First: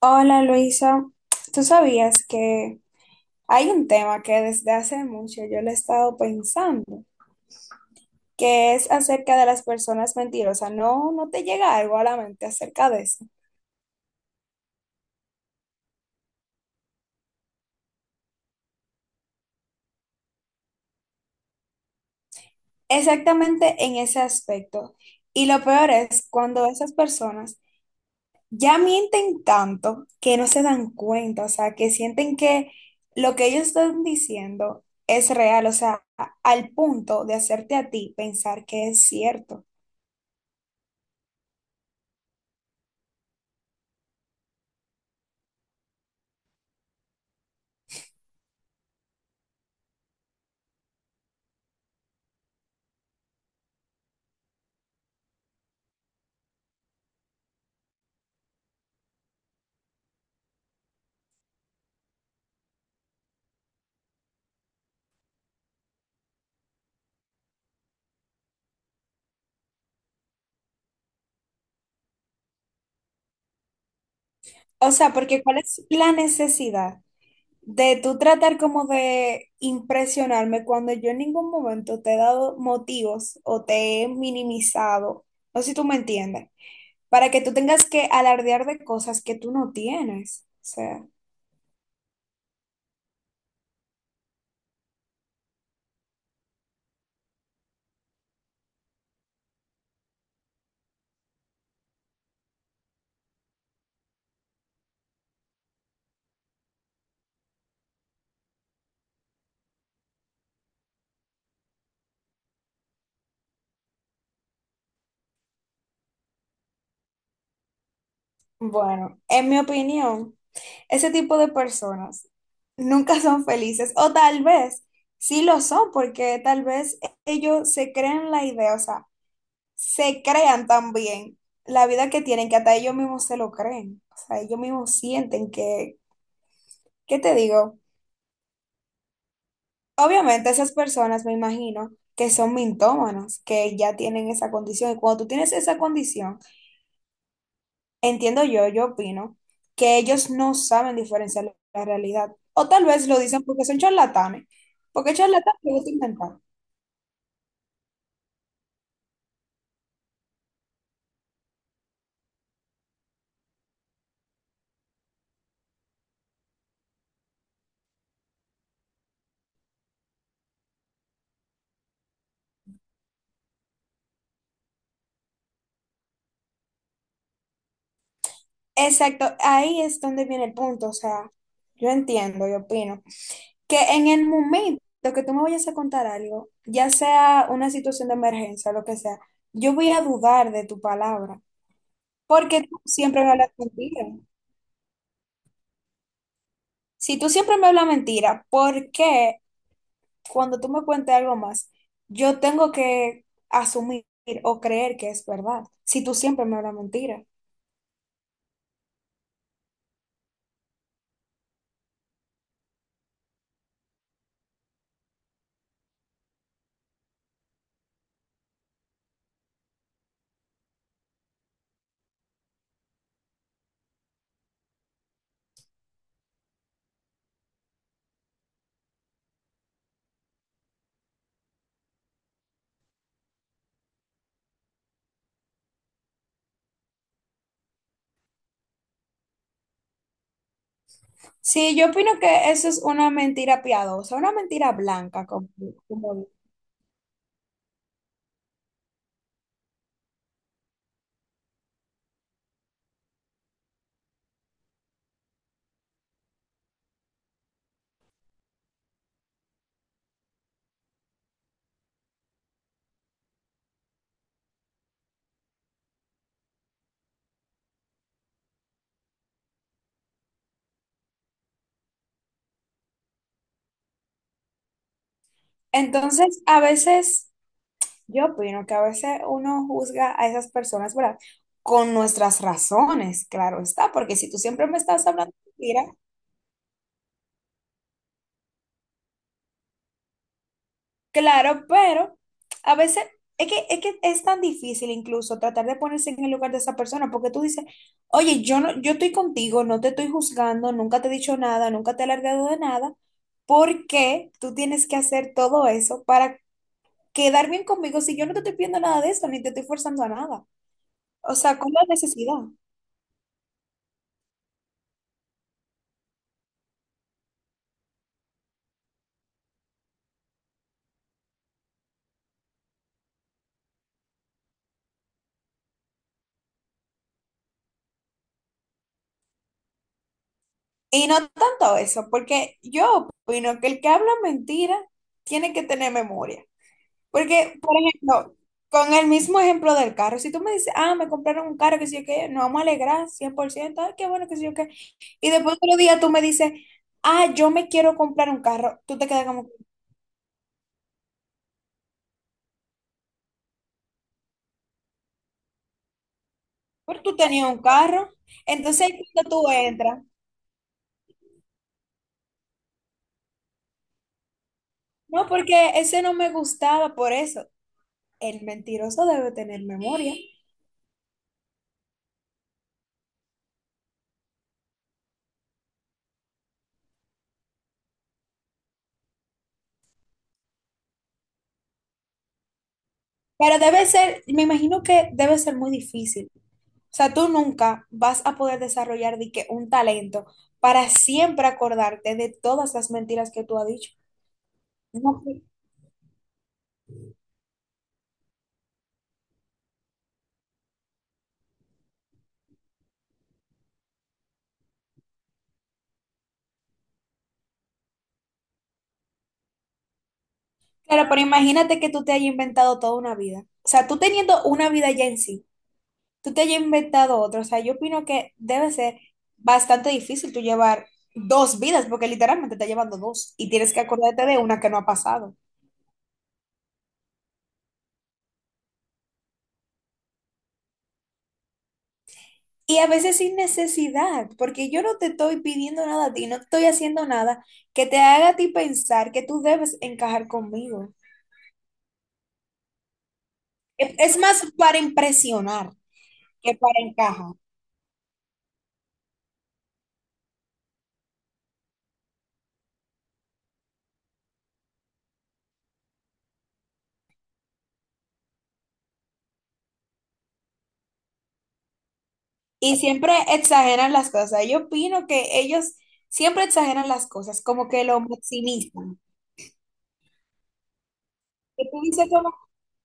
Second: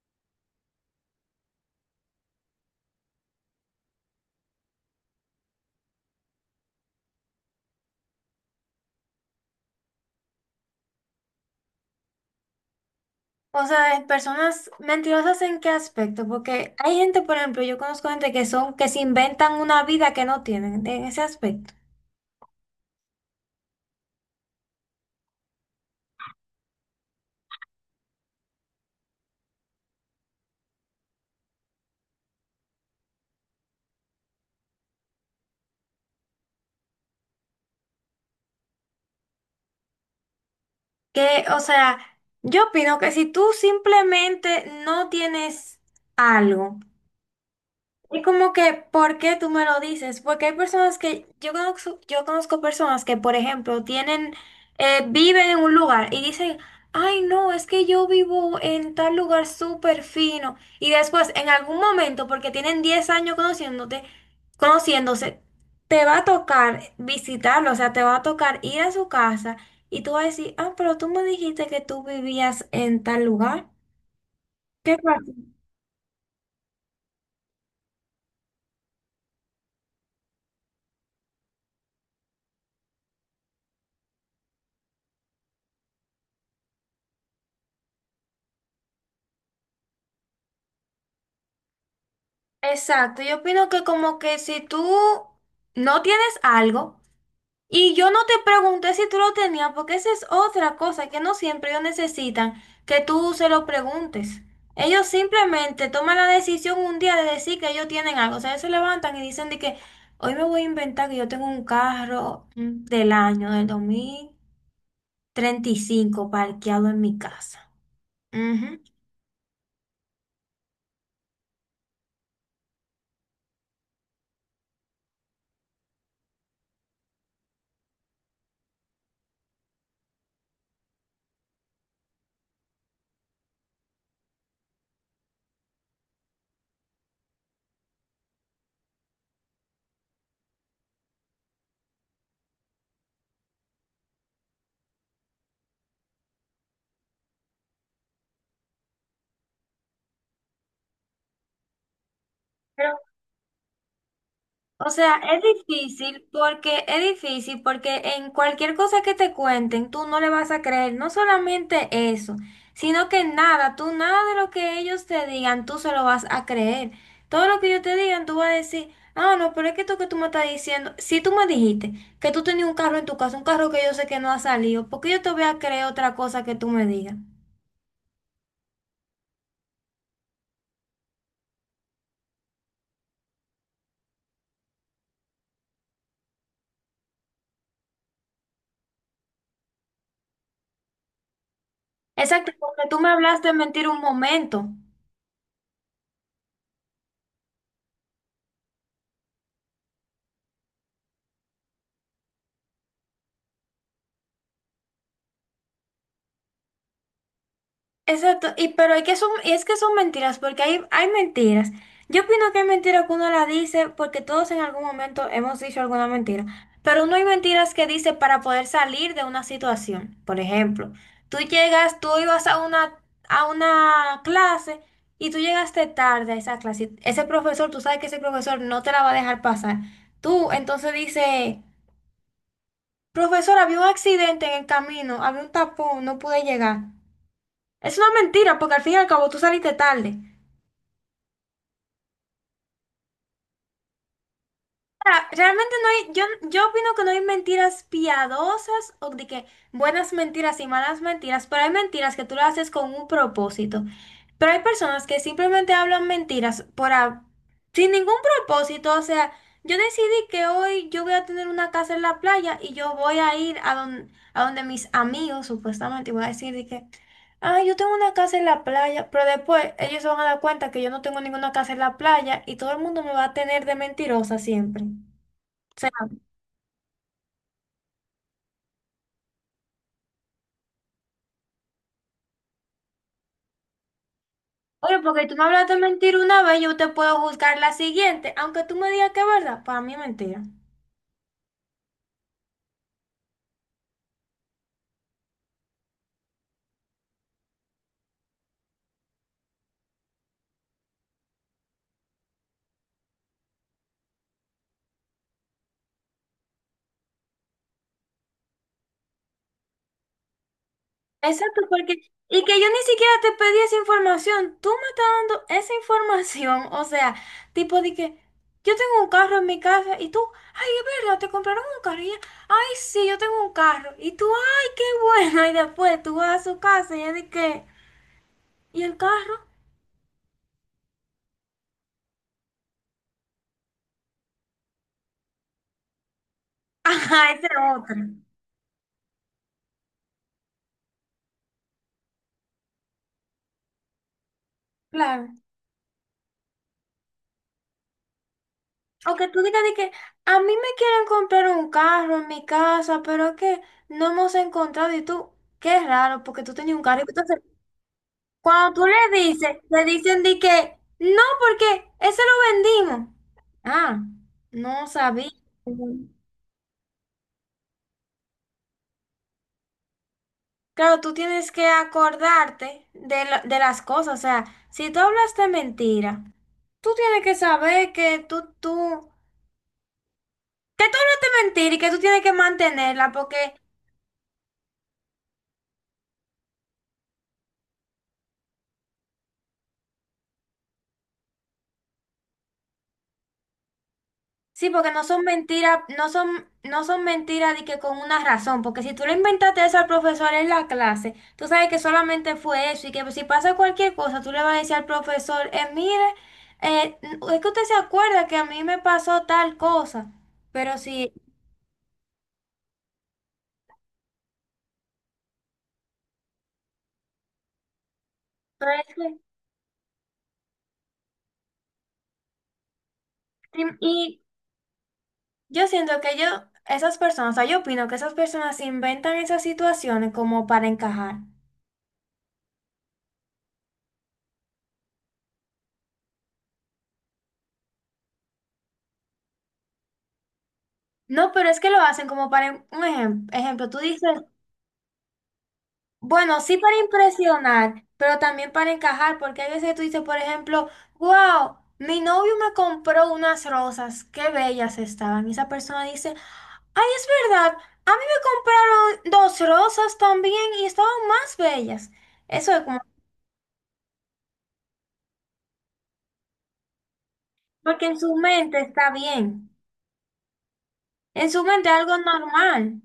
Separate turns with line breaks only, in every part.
Hola Luisa, ¿tú sabías que hay un tema que desde hace mucho yo lo he estado pensando, que es acerca de las personas mentirosas? ¿No te llega algo a la mente acerca de eso?
O sea, de personas mentirosas, ¿en qué aspecto? Porque hay gente, por ejemplo, yo conozco gente que son, que se inventan una vida que no tienen en ese aspecto.
Exactamente en ese aspecto. Y lo peor es cuando esas personas ya mienten tanto que no se dan cuenta, o sea, que sienten que lo que ellos están diciendo es real, o sea, al punto de hacerte a ti pensar que es cierto.
Que, o sea, yo opino que si tú simplemente no tienes algo, es como que, ¿por qué tú me lo dices? Porque hay personas que, yo conozco personas que, por ejemplo, tienen, viven en un lugar y dicen, ay, no, es que yo vivo en tal lugar súper fino. Y después, en algún momento, porque tienen 10 años conociéndote, conociéndose, te va a tocar visitarlo, o sea, te va a tocar ir a su casa y tú vas a decir, ah, pero tú me dijiste que tú vivías en tal lugar.
O
¿Qué
sea,
pasa?
porque ¿cuál es la necesidad de tú tratar como de impresionarme cuando yo en ningún momento te he dado motivos o te he minimizado, no sé si tú me entiendes, para que tú tengas que alardear de cosas que tú no tienes? O sea,
Exacto, yo opino que como que si tú no tienes algo y yo no te pregunté si tú lo tenías, porque esa es otra cosa que no siempre ellos necesitan que tú se lo preguntes. Ellos simplemente toman la decisión un día de decir que ellos tienen algo, o sea, ellos se levantan y dicen de que hoy me voy a inventar que yo tengo un carro del año del 2035 parqueado en mi casa. Ujú.
bueno, en mi opinión, ese tipo de personas nunca son felices, o tal vez sí lo son porque tal vez ellos se creen la idea, o sea, se crean también la vida que tienen, que hasta ellos mismos se lo creen. O sea, ellos mismos sienten que, ¿qué te digo? Obviamente esas personas, me imagino, que son mintómanos, que ya tienen esa condición. Y cuando tú tienes esa condición, entiendo yo, yo opino, que ellos no saben diferenciar la realidad. O tal
Pero
vez lo dicen porque son charlatanes.
o
Porque
sea, es
charlatanes les gusta
difícil
inventar.
porque es difícil porque en cualquier cosa que te cuenten, tú no le vas a creer, no solamente eso, sino que nada, tú nada de lo que ellos te digan, tú se lo vas a creer. Todo lo que ellos te digan, tú vas a decir, ah, no, pero es que esto que tú me estás diciendo, si tú me dijiste que tú tenías un carro en tu casa, un carro que yo sé que no ha salido, ¿por qué yo te voy a creer otra cosa que tú me digas?
Exacto, ahí es donde viene el punto. O sea, yo entiendo, yo opino que en el momento que tú me vayas a contar algo, ya sea una situación de emergencia, lo que sea, yo voy a dudar de tu palabra,
Exacto,
porque tú
porque tú me
siempre me
hablaste
hablas
en mentir un
mentira.
momento.
Si tú siempre me hablas mentira, ¿por qué cuando tú me cuentes algo más, yo tengo que asumir o creer que es verdad? Si tú siempre me hablas mentira.
Exacto, y pero hay que son, y es que son mentiras, porque hay mentiras. Yo opino que hay mentiras que uno la dice porque todos en algún momento hemos dicho alguna mentira, pero no hay mentiras que dice para poder salir de una situación. Por ejemplo, tú llegas, tú ibas a una clase y tú llegaste tarde a esa clase. Y ese profesor, tú sabes que ese profesor no te la va a dejar pasar. Tú entonces dices, profesor, había un accidente en el camino, había un tapón, no pude llegar. Es una mentira, porque al fin y al cabo tú saliste tarde.
Sí, yo opino que eso es una mentira piadosa, una mentira blanca,
Ahora,
como,
realmente no hay, yo,
como-
yo opino que no hay mentiras piadosas o de que buenas mentiras y malas mentiras, pero hay mentiras que tú las haces con un propósito. Pero hay personas que simplemente hablan mentiras por, sin ningún propósito. O sea, yo decidí que hoy yo voy a tener una casa en la playa y yo voy a ir a, a donde mis amigos, supuestamente, y voy a decir de que... Ah, yo tengo una casa en la playa, pero después ellos se van a dar cuenta que yo no tengo ninguna casa en la playa y todo el mundo me va a tener de mentirosa siempre. O sea,
entonces, a veces yo opino que a veces uno juzga a esas personas, ¿verdad? Con nuestras razones, claro está, porque si tú siempre me
oye,
estás
porque
hablando
tú me hablaste
mira,
mentira una vez, yo te puedo juzgar la siguiente, aunque tú me digas que es verdad, para mí es mentira.
claro, pero a veces es que es tan difícil incluso tratar de ponerse en el lugar de esa persona, porque tú dices, oye, yo estoy contigo, no te estoy juzgando, nunca te he dicho nada, nunca te he alargado de nada, ¿por qué tú tienes que hacer todo eso para quedar bien conmigo si yo no te estoy pidiendo nada de eso, ni te estoy forzando a nada? O sea,
Exacto,
¿cuál es la
porque,
necesidad?
y que yo ni siquiera te pedí esa información, tú me estás dando esa información, o sea, tipo de que yo tengo un carro en mi casa y tú, ay, es verdad, te compraron un carro y ella, ay, sí, yo tengo un carro, y tú, ay, qué bueno, y después tú vas a su casa y ella de que, ¿y el carro?
Y no tanto eso, porque yo opino que el que habla mentira tiene que tener memoria.
Ajá, ese
Porque, por
otro.
ejemplo, con el mismo ejemplo del carro, si tú me dices, ah, me compraron un carro, que sé yo qué, nos vamos a alegrar 100%, ay, qué bueno, que sé yo qué. Y
Claro.
después otro día tú me dices, ah, yo me quiero comprar un carro, tú te
O
quedas
que tú
como,
digas de que a mí me quieren comprar un carro en mi casa, pero es que no hemos encontrado y tú, qué raro, porque tú tenías un carro.
pero tú
Entonces,
tenías un carro.
cuando
Entonces,
tú
ahí
le
cuando tú
dices, le
entras,
dicen de que no, porque ese lo vendimos. Ah, no
no,
sabía.
porque ese no me gustaba, por eso. El mentiroso debe tener memoria.
Claro, tú tienes que acordarte de, de las cosas. O sea, si tú hablaste mentira, tú tienes que saber que que tú hablaste mentira y que tú tienes que mantenerla porque
Pero debe ser, me imagino que debe ser muy difícil. O sea, tú nunca vas a poder desarrollar de que un talento para siempre acordarte de todas las mentiras que tú has dicho.
sí, porque no
No,
son mentiras, no son mentiras de que con una razón, porque si tú le inventaste eso al profesor en la clase, tú sabes que solamente fue eso y que si pasa cualquier cosa, tú le vas a decir al profesor, mire, es que usted se acuerda que a mí me pasó tal cosa, pero
claro,
sí,
pero imagínate que tú te hayas inventado toda una vida. O sea, tú teniendo una vida ya en sí, tú te hayas inventado otra. O sea, yo opino que debe
pero es
ser
que-
bastante difícil tú llevar dos vidas, porque literalmente estás llevando dos y
sí,
tienes que
y
acordarte de una que no ha pasado.
yo siento que yo, esas personas, o sea, yo opino que esas personas inventan esas situaciones como para encajar.
Y a veces sin necesidad, porque yo no te estoy pidiendo nada a ti, no te estoy haciendo nada que te haga a ti pensar que tú debes encajar conmigo.
No, pero es que lo hacen como para, ejemplo, tú
Es
dices
es más para impresionar
bueno,
que
sí para
para encajar.
impresionar, pero también para encajar, porque hay veces que tú dices, por ejemplo, wow, mi novio me compró unas rosas, qué bellas estaban. Y esa persona dice, ay, es verdad, a mí me compraron 2 rosas también y estaban más bellas. Eso es
Y
como,
siempre exageran las cosas. Yo opino que ellos siempre exageran las cosas, como que
porque en
lo
su mente está
maximizan.
bien, en su
Que
mente
tú
algo
dices como,
normal.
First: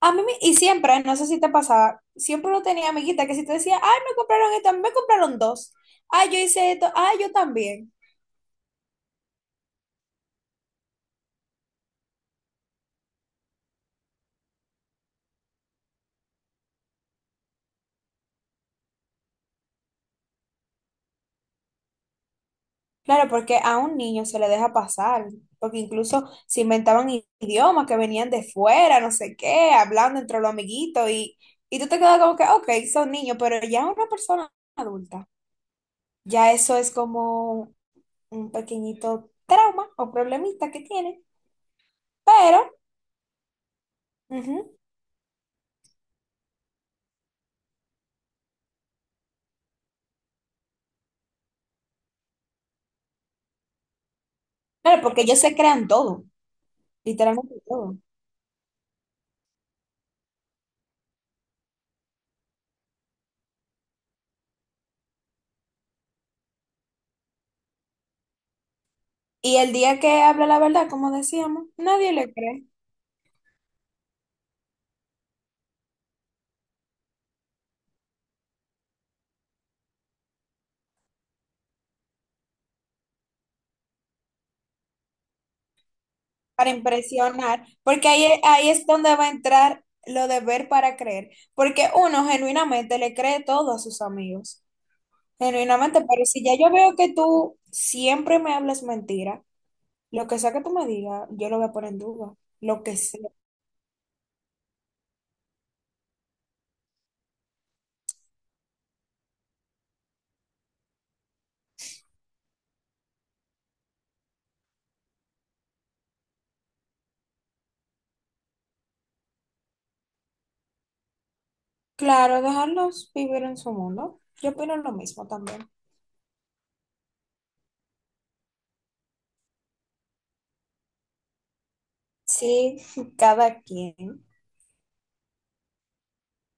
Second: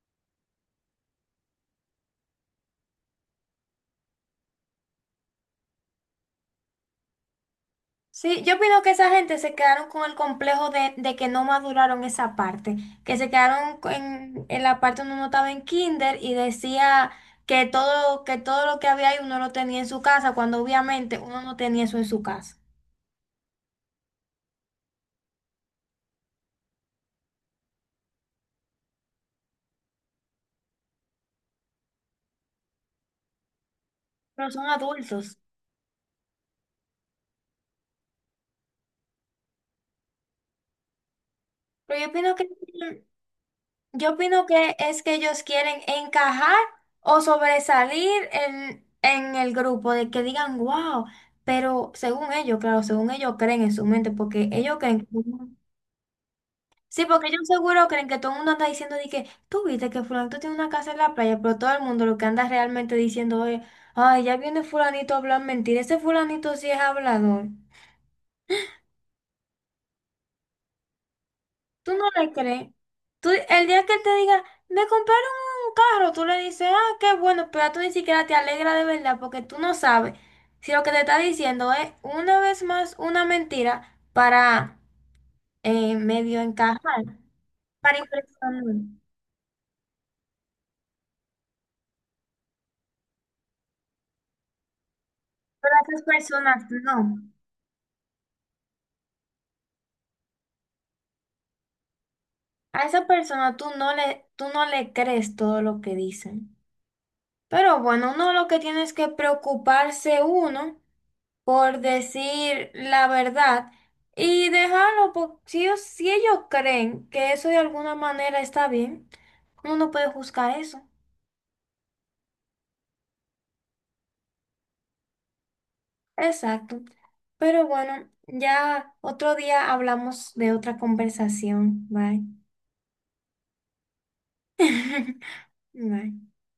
a mí, y siempre, no sé si te pasaba, siempre lo tenía amiguita que si te decía, ay, me compraron esto, a mí me compraron dos. Ay, yo hice esto, ay, yo también.
Sí, yo opino que esa gente se quedaron con el complejo de que no maduraron esa parte, que se quedaron en la parte donde uno estaba en kinder y decía que todo lo que había ahí uno lo tenía en su casa, cuando obviamente uno no tenía eso en su casa.
Claro, porque a un niño se le deja pasar, porque incluso se inventaban idiomas que venían de fuera, no sé qué, hablando entre los amiguitos y tú te quedas como que, ok, son niños, pero ya una persona
Pero son
adulta,
adultos.
ya eso es como un pequeñito trauma o problemita que tiene,
Pero
pero,
yo opino
ujú,
que es que ellos quieren encajar o sobresalir en el grupo, de que digan, wow, pero según ellos, claro, según ellos creen en su mente, porque ellos creen
claro,
que...
porque ellos se crean todo,
Sí, porque ellos
literalmente
seguro
todo.
creen que todo el mundo anda diciendo de que tú viste que fulanito tiene una casa en la playa, pero todo el mundo lo que anda realmente diciendo es, ay, ya viene fulanito a hablar mentira, ese fulanito sí es hablador.
Y el día que habla la verdad, como decíamos,
Tú no
nadie
le
le cree.
crees. Tú, el día que él te diga, me compraron un carro, tú le dices, ah, qué bueno, pero tú ni siquiera te alegra de verdad porque tú no sabes si lo que te está diciendo es una vez más una mentira para medio
Para
encajar,
impresionar,
para
porque ahí,
impresionar.
ahí es donde va a entrar lo de ver para creer, porque uno genuinamente le cree todo a sus amigos,
Pero a
genuinamente,
esas
pero si ya
personas
yo veo
no.
que tú siempre me hablas mentira, lo que sea que tú me digas, yo lo voy a poner en duda,
A
lo que
esa
sea.
persona tú no le crees todo lo que dicen. Pero bueno, uno lo que tiene es que preocuparse uno por decir la verdad y dejarlo, porque si ellos creen que eso de alguna manera está bien, uno no puede juzgar eso.
Claro, dejarlos vivir en su mundo, yo opino lo mismo también.
Exacto. Pero bueno, ya otro día hablamos de otra conversación. Bye.
Sí, cada quien.
Bye.